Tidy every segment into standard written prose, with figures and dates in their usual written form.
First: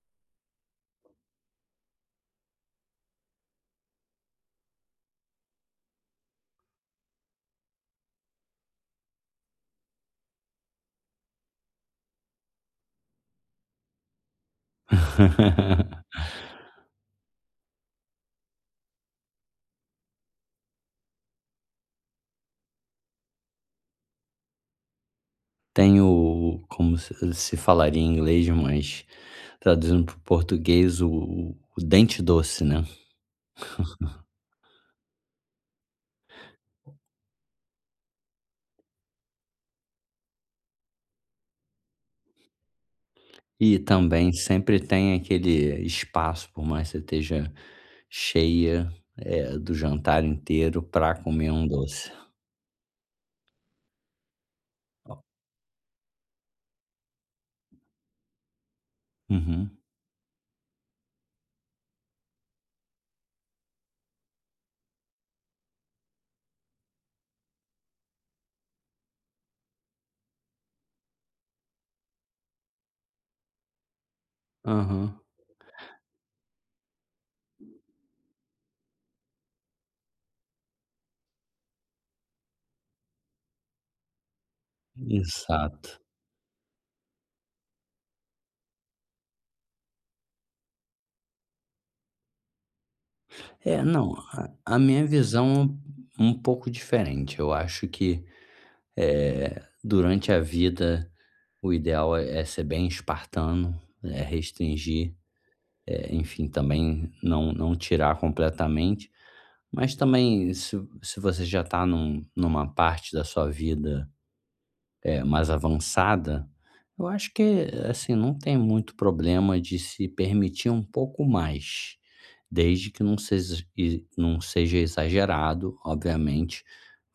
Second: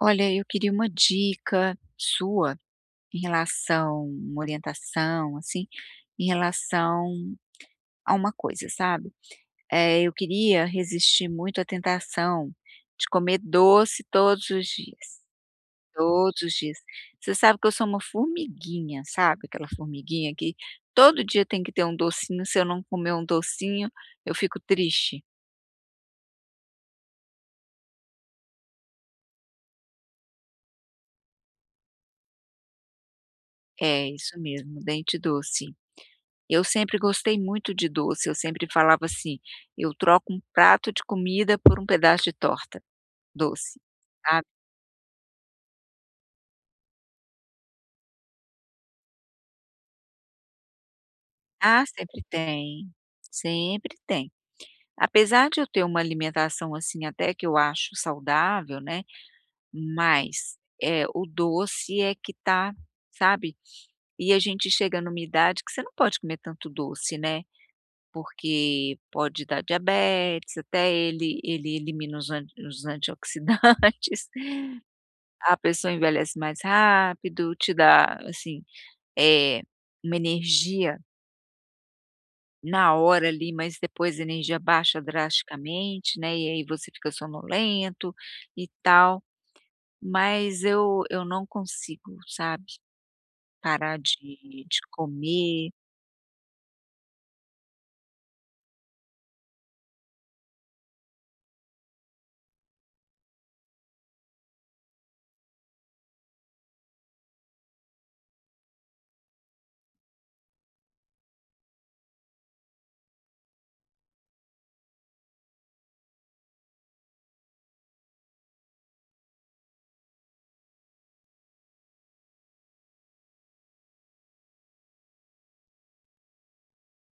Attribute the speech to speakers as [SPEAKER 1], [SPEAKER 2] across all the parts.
[SPEAKER 1] Olha, eu queria uma dica sua em relação uma orientação, assim, em relação a uma coisa, sabe. Eu queria resistir muito à tentação de comer doce todos os dias, todos os dias. Você sabe que eu sou uma formiguinha, sabe, aquela formiguinha que todo dia tem que ter um docinho, se eu não comer um docinho, eu fico triste.
[SPEAKER 2] Tenho, como se falaria em inglês, mas traduzindo para o português, o dente doce, né.
[SPEAKER 1] É, isso mesmo, dente doce. Eu sempre gostei muito de doce, eu sempre falava assim: "Eu troco um prato de comida por um pedaço de torta
[SPEAKER 2] E
[SPEAKER 1] doce",
[SPEAKER 2] também
[SPEAKER 1] sabe.
[SPEAKER 2] sempre tem aquele espaço, por mais que você esteja cheia, do jantar inteiro pra comer um
[SPEAKER 1] Ah,
[SPEAKER 2] doce.
[SPEAKER 1] sempre tem, sempre tem. Apesar de eu ter uma alimentação, assim, até que eu acho saudável, né,
[SPEAKER 2] Uhum,
[SPEAKER 1] mas, o doce é que tá, sabe. E a gente chega numa idade que você não pode comer tanto doce, né, porque pode dar diabetes, até ele elimina os antioxidantes.
[SPEAKER 2] aham,
[SPEAKER 1] A pessoa envelhece mais rápido, te dá, assim, eh, uma energia na hora ali, mas depois a energia baixa
[SPEAKER 2] exato.
[SPEAKER 1] drasticamente, né, e aí você fica sonolento e tal, mas eu não consigo, sabe,
[SPEAKER 2] É,
[SPEAKER 1] parar
[SPEAKER 2] não, a
[SPEAKER 1] de
[SPEAKER 2] a
[SPEAKER 1] de
[SPEAKER 2] minha visão é
[SPEAKER 1] comer.
[SPEAKER 2] um pouco diferente. Eu acho que, durante a vida, o ideal é ser bem espartano, é restringir, enfim, também não tirar completamente, mas também se você já está numa parte da sua vida mais avançada, eu acho que, assim, não tem muito problema de se permitir um pouco mais, desde que não seja e não seja exagerado, obviamente.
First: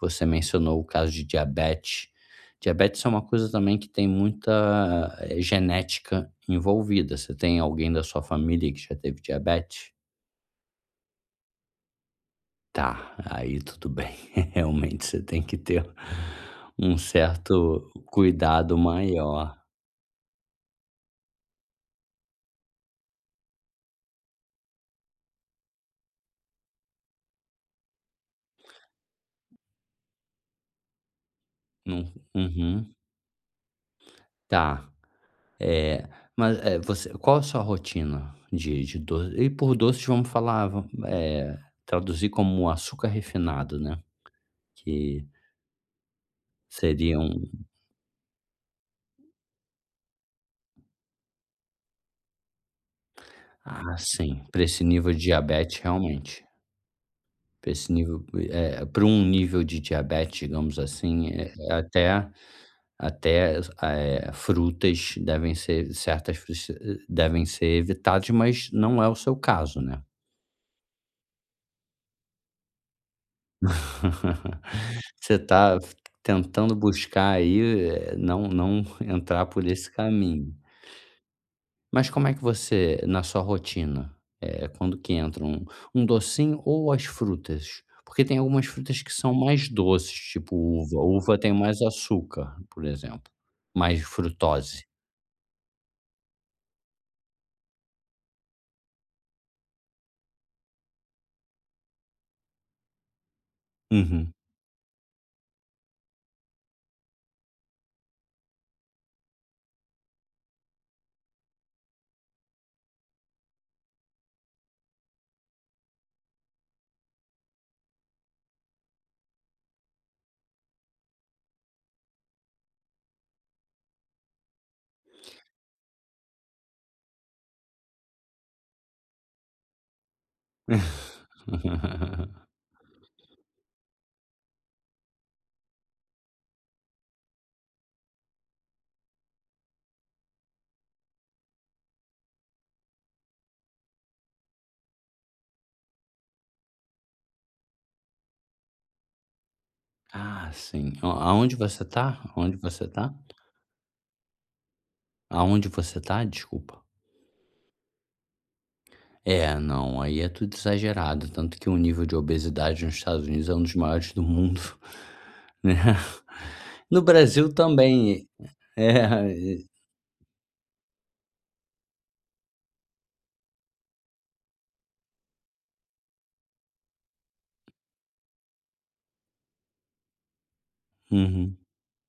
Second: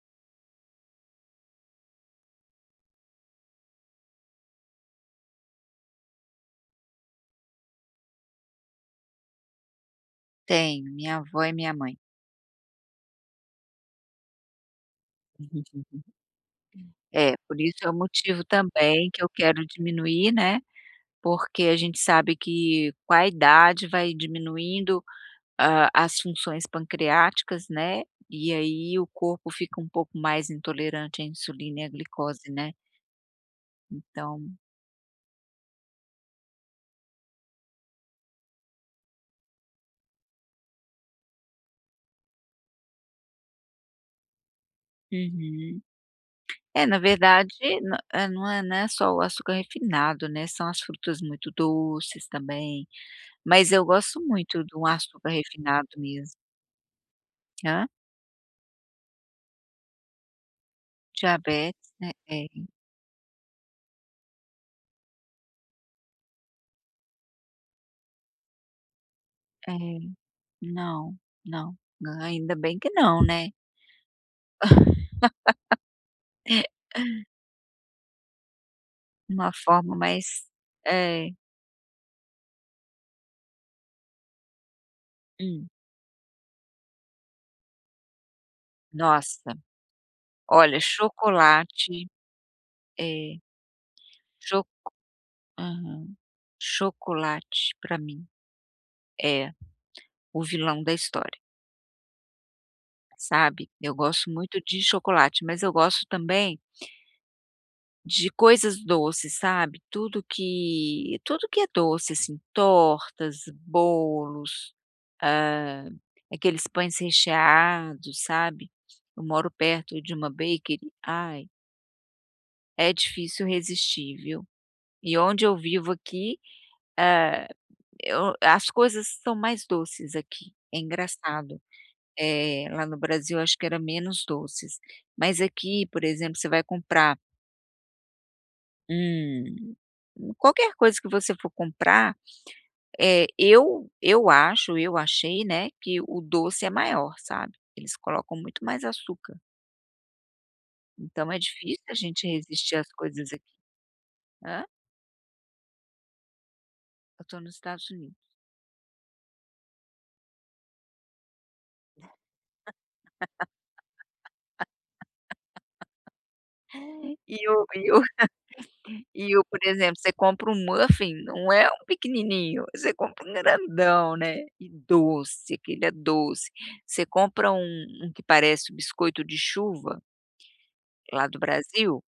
[SPEAKER 2] Você mencionou o caso de diabetes. Diabetes é uma coisa também que tem muita, genética envolvida. Você tem alguém da sua família que já teve diabetes?
[SPEAKER 1] Tenho, minha avó e minha mãe.
[SPEAKER 2] Tá, aí tudo bem. Realmente você tem que ter um
[SPEAKER 1] É, por isso é
[SPEAKER 2] certo
[SPEAKER 1] o motivo
[SPEAKER 2] cuidado
[SPEAKER 1] também que eu
[SPEAKER 2] maior.
[SPEAKER 1] quero diminuir, né, porque a gente sabe que com a idade vai diminuindo. Ah, as funções pancreáticas, né, e aí o corpo fica um pouco mais intolerante à insulina e à
[SPEAKER 2] Num
[SPEAKER 1] glicose, né,
[SPEAKER 2] uhum,
[SPEAKER 1] então
[SPEAKER 2] tá. Eh, mas, você, qual a sua rotina de doce? E por doce vamos falar, traduzir como açúcar refinado, né, que
[SPEAKER 1] uhum. É, na
[SPEAKER 2] seria
[SPEAKER 1] verdade,
[SPEAKER 2] um...
[SPEAKER 1] não é só o açúcar refinado, né, são as frutas muito doces também, mas eu
[SPEAKER 2] Ah,
[SPEAKER 1] gosto
[SPEAKER 2] sim, para
[SPEAKER 1] muito
[SPEAKER 2] esse
[SPEAKER 1] do
[SPEAKER 2] nível de
[SPEAKER 1] açúcar
[SPEAKER 2] diabetes
[SPEAKER 1] refinado mesmo.
[SPEAKER 2] realmente. Para
[SPEAKER 1] Hã?
[SPEAKER 2] esse nível, pra um nível de diabetes, digamos assim,
[SPEAKER 1] Diabetes, né, é,
[SPEAKER 2] frutas devem ser, certas frutas devem ser evitadas, mas não é o seu
[SPEAKER 1] é.
[SPEAKER 2] caso, né?
[SPEAKER 1] Não, não, ainda bem que não, né.
[SPEAKER 2] Você está tentando buscar aí, não entrar
[SPEAKER 1] Uma
[SPEAKER 2] por esse
[SPEAKER 1] forma mais
[SPEAKER 2] caminho.
[SPEAKER 1] é.
[SPEAKER 2] Mas como é que você, na sua rotina, quando que entra um
[SPEAKER 1] Hum.
[SPEAKER 2] um docinho ou as frutas? Porque tem algumas frutas que são
[SPEAKER 1] Nossa.
[SPEAKER 2] mais doces, tipo
[SPEAKER 1] Olha,
[SPEAKER 2] uva. Uva tem mais
[SPEAKER 1] chocolate
[SPEAKER 2] açúcar, por exemplo,
[SPEAKER 1] é
[SPEAKER 2] mais
[SPEAKER 1] cho
[SPEAKER 2] frutose.
[SPEAKER 1] aham. Chocolate para mim é o vilão da história, sabe. Eu gosto
[SPEAKER 2] Uhum.
[SPEAKER 1] muito de chocolate, mas eu gosto também de coisas doces, sabe. Tudo que é doce, assim, tortas, bolos, hã, aqueles pães recheados, sabe. Eu moro perto de uma bakery, ai, é difícil resistir, viu. E onde eu vivo aqui, ah, eu as coisas são mais doces aqui, é engraçado. Lá no Brasil acho que era menos doces, mas aqui, por exemplo, você vai comprar um qualquer coisa que você for comprar, eu acho, eu achei, né, que o doce é maior, sabe. Eles colocam muito mais açúcar,
[SPEAKER 2] Ah, sim. A
[SPEAKER 1] então é
[SPEAKER 2] aonde você
[SPEAKER 1] difícil a
[SPEAKER 2] tá?
[SPEAKER 1] gente
[SPEAKER 2] Aonde
[SPEAKER 1] resistir
[SPEAKER 2] você
[SPEAKER 1] às
[SPEAKER 2] tá?
[SPEAKER 1] coisas aqui. Hã?
[SPEAKER 2] Aonde você tá? Desculpa.
[SPEAKER 1] Eu estou nos Estados Unidos.
[SPEAKER 2] É, não, aí é tudo exagerado, tanto que o nível de obesidade nos Estados Unidos é um dos maiores do mundo, né. No
[SPEAKER 1] E
[SPEAKER 2] Brasil
[SPEAKER 1] o e
[SPEAKER 2] também, é,
[SPEAKER 1] e o por exemplo, você compra um muffin, não é um pequenininho, você compra um grandão, né, e doce, aquele é doce. Você compra um que parece o biscoito de chuva, lá do
[SPEAKER 2] uhum.
[SPEAKER 1] Brasil,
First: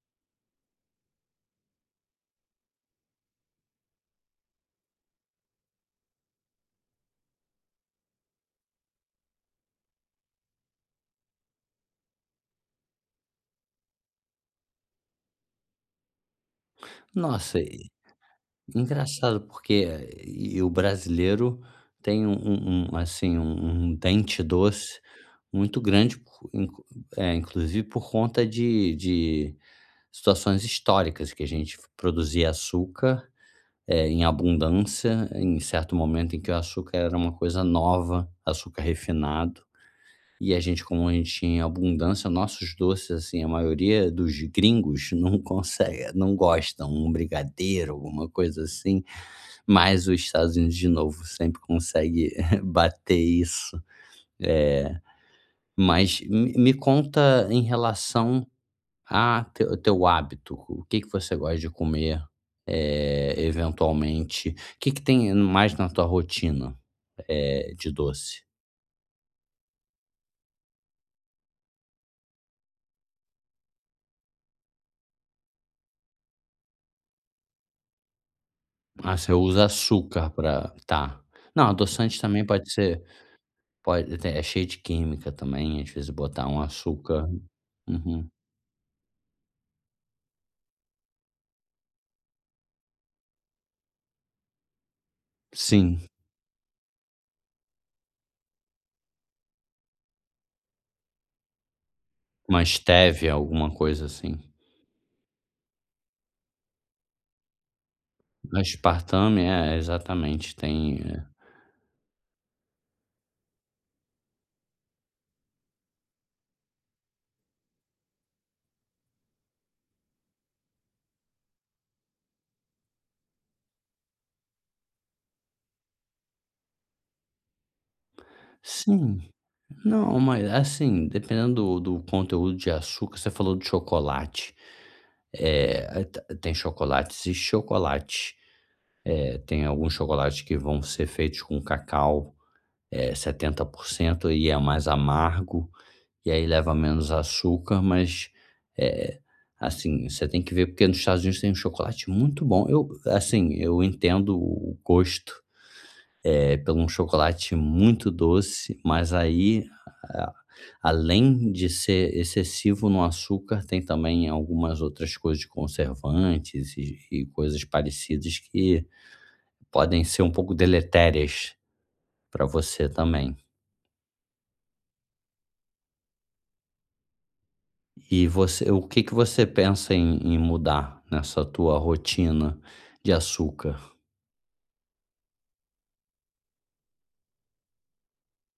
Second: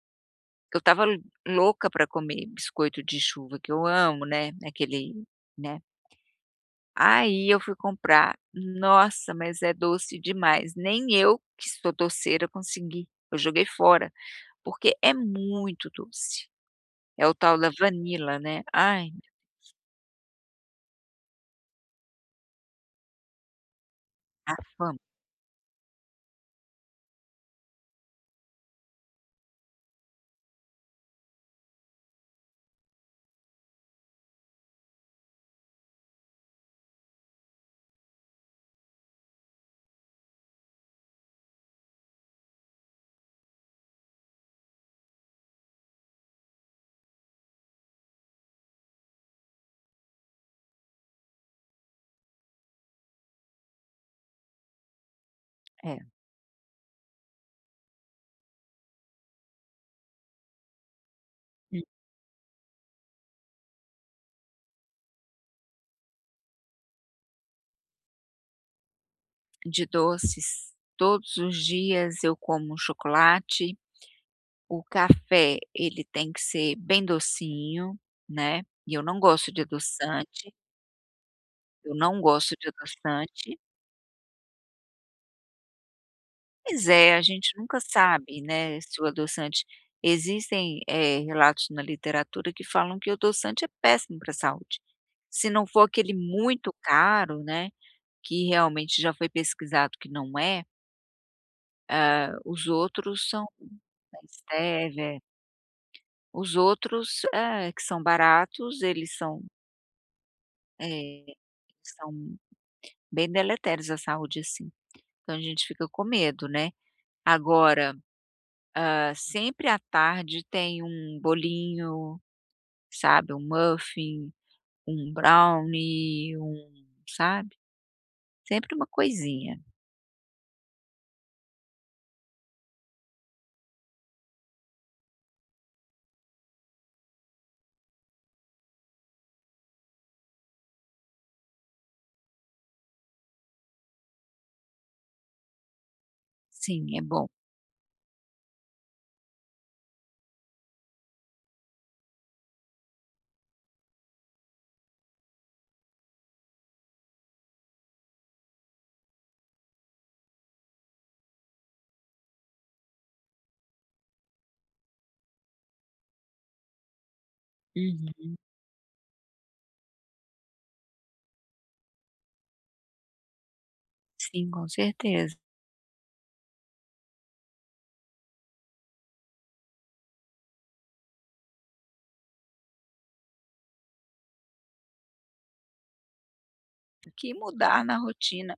[SPEAKER 1] eu estava louca para comer biscoito de chuva, que eu amo, né, aquele né. Aí eu fui comprar, nossa, mas é doce demais, nem eu que sou doceira consegui, eu joguei fora, porque é muito doce. É o tal
[SPEAKER 2] Nossa,
[SPEAKER 1] da
[SPEAKER 2] e
[SPEAKER 1] vanila, né. Ai,
[SPEAKER 2] engraçado porque e o brasileiro tem um, assim, um dente
[SPEAKER 1] a fã.
[SPEAKER 2] doce muito grande por inclu é, inclusive por conta de situações históricas que a gente produzia açúcar, em abundância, em certo momento em que o açúcar era uma coisa nova, açúcar refinado. E a gente, como a gente tinha abundância, nossos doces, assim, a maioria dos gringos não consegue, não gostam, um brigadeiro, alguma coisa assim, mas os Estados Unidos, de novo, sempre consegue bater isso. Eh,
[SPEAKER 1] É,
[SPEAKER 2] mas me conta em relação, ah, teu hábito, o que que você gosta de
[SPEAKER 1] hum,
[SPEAKER 2] comer, é eventualmente? O que que tem mais na tua rotina, de doce?
[SPEAKER 1] de doces, todos os dias eu como chocolate, o café ele tem que ser bem docinho, né, e eu
[SPEAKER 2] Ah,
[SPEAKER 1] não
[SPEAKER 2] você
[SPEAKER 1] gosto de
[SPEAKER 2] usa açúcar,
[SPEAKER 1] adoçante,
[SPEAKER 2] pra, tá. Não,
[SPEAKER 1] eu
[SPEAKER 2] adoçante
[SPEAKER 1] não
[SPEAKER 2] também
[SPEAKER 1] gosto de
[SPEAKER 2] pode ser,
[SPEAKER 1] adoçante.
[SPEAKER 2] pode, é cheio de química também, às vezes botar um
[SPEAKER 1] Pois é, a
[SPEAKER 2] açúcar,
[SPEAKER 1] gente nunca
[SPEAKER 2] uhum.
[SPEAKER 1] sabe, né, se o adoçante existem, relatos na literatura que falam que o adoçante é péssimo para a saúde. Se não for
[SPEAKER 2] Sim,
[SPEAKER 1] aquele muito caro, né, que realmente já foi pesquisado que não é.
[SPEAKER 2] uma
[SPEAKER 1] Os outros
[SPEAKER 2] stevia,
[SPEAKER 1] são
[SPEAKER 2] alguma coisa assim.
[SPEAKER 1] stevia, é. Os outros, que são baratos, eles
[SPEAKER 2] Aspartame,
[SPEAKER 1] são,
[SPEAKER 2] é, exatamente, tem,
[SPEAKER 1] eh, são bem deletérios à saúde, assim. Então a gente fica com medo, né. Agora, hã, sempre à tarde tem um bolinho, sabe, um muffin, um brownie, um sabe, sempre uma
[SPEAKER 2] sim.
[SPEAKER 1] coisinha.
[SPEAKER 2] Não, mas assim, dependendo do, do conteúdo de açúcar, você falou do chocolate. É, tem chocolates e chocolate. É, tem alguns chocolates que vão ser feitos com cacau, é, 70%, e é mais amargo, e aí leva
[SPEAKER 1] Sim, é
[SPEAKER 2] menos
[SPEAKER 1] bom.
[SPEAKER 2] açúcar, mas é, assim, você tem que ver, porque nos Estados Unidos tem um chocolate muito bom. Eu, assim, eu entendo o gosto, é, pelo um chocolate muito doce, mas aí, a- além de ser excessivo no açúcar, tem também algumas outras coisas de conservantes e coisas
[SPEAKER 1] Uhum.
[SPEAKER 2] parecidas que podem ser um pouco deletérias para você também.
[SPEAKER 1] Sim, com certeza.
[SPEAKER 2] E você, o que que você pensa em, em mudar nessa tua rotina de açúcar?
[SPEAKER 1] O que mudar na rotina?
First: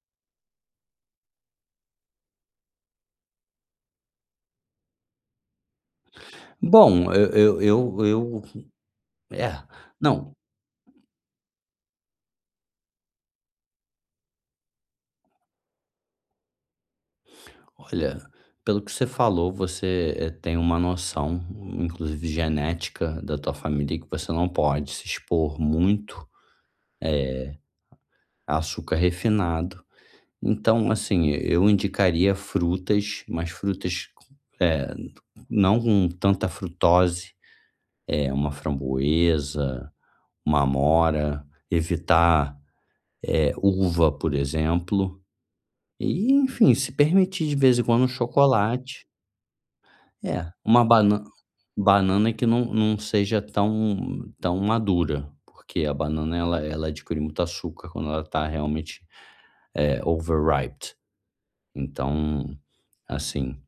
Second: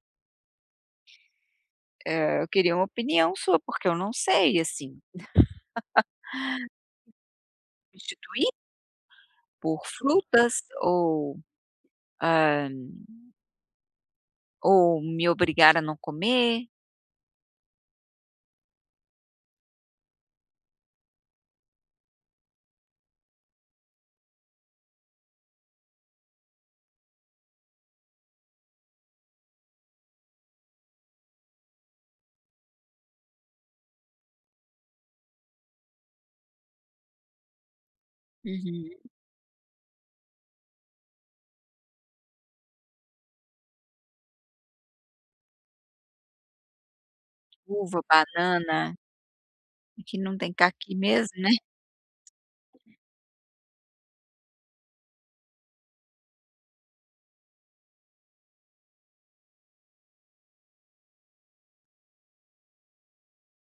[SPEAKER 1] Eu queria uma opinião sua, porque eu não sei, assim.
[SPEAKER 2] Bom, eu-
[SPEAKER 1] Substituir
[SPEAKER 2] é,
[SPEAKER 1] por
[SPEAKER 2] não,
[SPEAKER 1] frutas ou, hã, ou me obrigar a não comer,
[SPEAKER 2] olha, pelo que você falou, você, tem uma noção, inclusive genética, da tua família, que você não pode se expor muito a açúcar refinado. Então, assim, eu indicaria frutas, mas frutas, eh, não com tanta frutose, é, uma
[SPEAKER 1] uhum.
[SPEAKER 2] framboesa, uma amora, evitar, uva, por exemplo. E, enfim, se permitir de vez em
[SPEAKER 1] Uva,
[SPEAKER 2] quando um
[SPEAKER 1] banana,
[SPEAKER 2] chocolate.
[SPEAKER 1] que não
[SPEAKER 2] É,
[SPEAKER 1] tem
[SPEAKER 2] uma
[SPEAKER 1] caqui
[SPEAKER 2] banana.
[SPEAKER 1] mesmo, né.
[SPEAKER 2] Banana que não seja tão madura, porque a banana ela adquire muito açúcar quando ela está realmente, overripe. Então, assim,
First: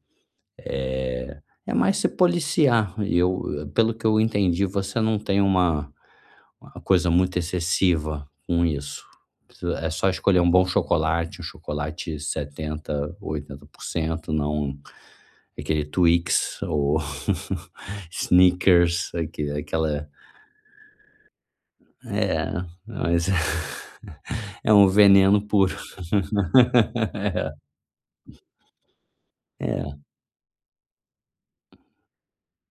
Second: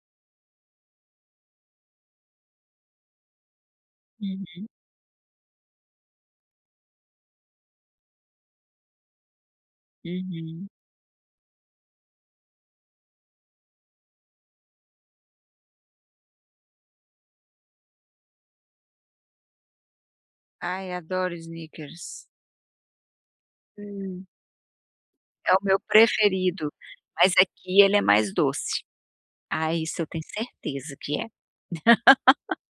[SPEAKER 2] é é mais se policiar. E eu, pelo que eu
[SPEAKER 1] Uhum,
[SPEAKER 2] entendi, você não tem uma coisa muito excessiva com isso. É só escolher um bom
[SPEAKER 1] uhum.
[SPEAKER 2] chocolate, um chocolate 70 80% não aquele Twix ou Snickers, aquela...
[SPEAKER 1] Ai, adoro Snickers.
[SPEAKER 2] É, mas
[SPEAKER 1] Hum,
[SPEAKER 2] é um veneno
[SPEAKER 1] é o
[SPEAKER 2] puro.
[SPEAKER 1] meu preferido, mas aqui ele é mais doce.
[SPEAKER 2] É,
[SPEAKER 1] Ah,
[SPEAKER 2] é,
[SPEAKER 1] isso eu tenho certeza que é.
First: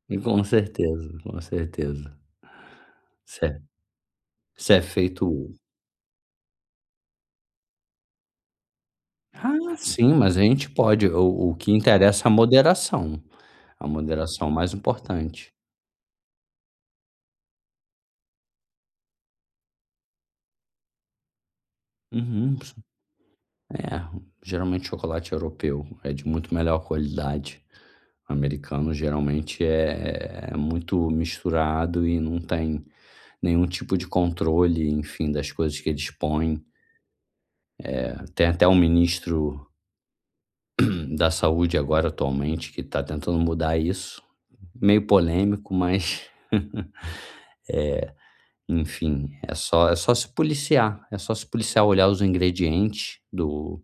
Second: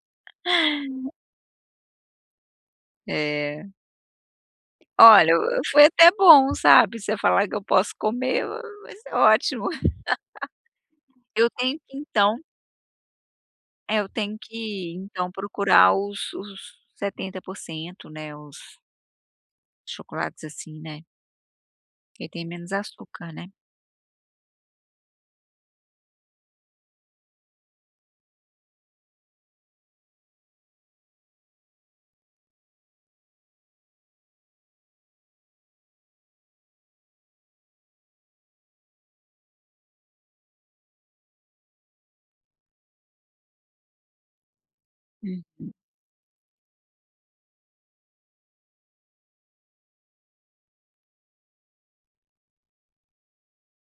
[SPEAKER 2] e com certeza, com certeza. Se é
[SPEAKER 1] É.
[SPEAKER 2] se é feito...
[SPEAKER 1] Olha, o foi até bom, sabe, você falar que eu posso comer, vai ser ótimo.
[SPEAKER 2] Ah, sim, mas a gente pode,
[SPEAKER 1] Eu
[SPEAKER 2] o que
[SPEAKER 1] tenho que
[SPEAKER 2] interessa é
[SPEAKER 1] então
[SPEAKER 2] a
[SPEAKER 1] é, eu tenho
[SPEAKER 2] moderação mais
[SPEAKER 1] que então
[SPEAKER 2] importante.
[SPEAKER 1] procurar os 70%, né, os chocolates, assim, né, que tem
[SPEAKER 2] Uhum,
[SPEAKER 1] menos açúcar, né.
[SPEAKER 2] é, geralmente chocolate europeu é de muito melhor qualidade. O americano geralmente é muito misturado e não tem nenhum tipo de controle, enfim, das coisas que eles põem. Tem até um ministro da saúde agora atualmente que está tentando mudar isso. Meio polêmico,
[SPEAKER 1] Uhum,
[SPEAKER 2] mas enfim, é só se policiar, é só se policiar, olhar os ingredientes do...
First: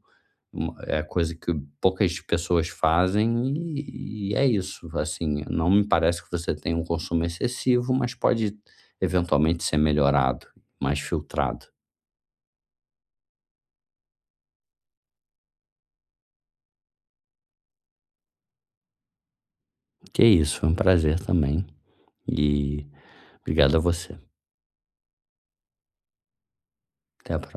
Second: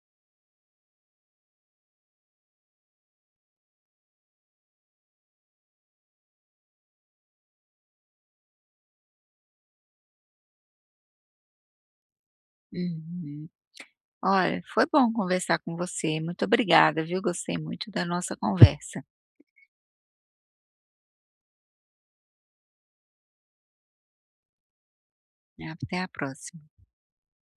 [SPEAKER 2] uma é coisa que poucas pessoas fazem, e é isso, assim, não me parece que você tem um consumo excessivo, mas pode eventualmente ser melhorado, mais filtrado.
[SPEAKER 1] uhum. Olha, foi bom conversar com você, muito obrigada, viu, gostei muito da nossa conversa.
[SPEAKER 2] Que é isso, foi um prazer também e obrigado a você.
[SPEAKER 1] Até a próxima.
[SPEAKER 2] Até a próxima.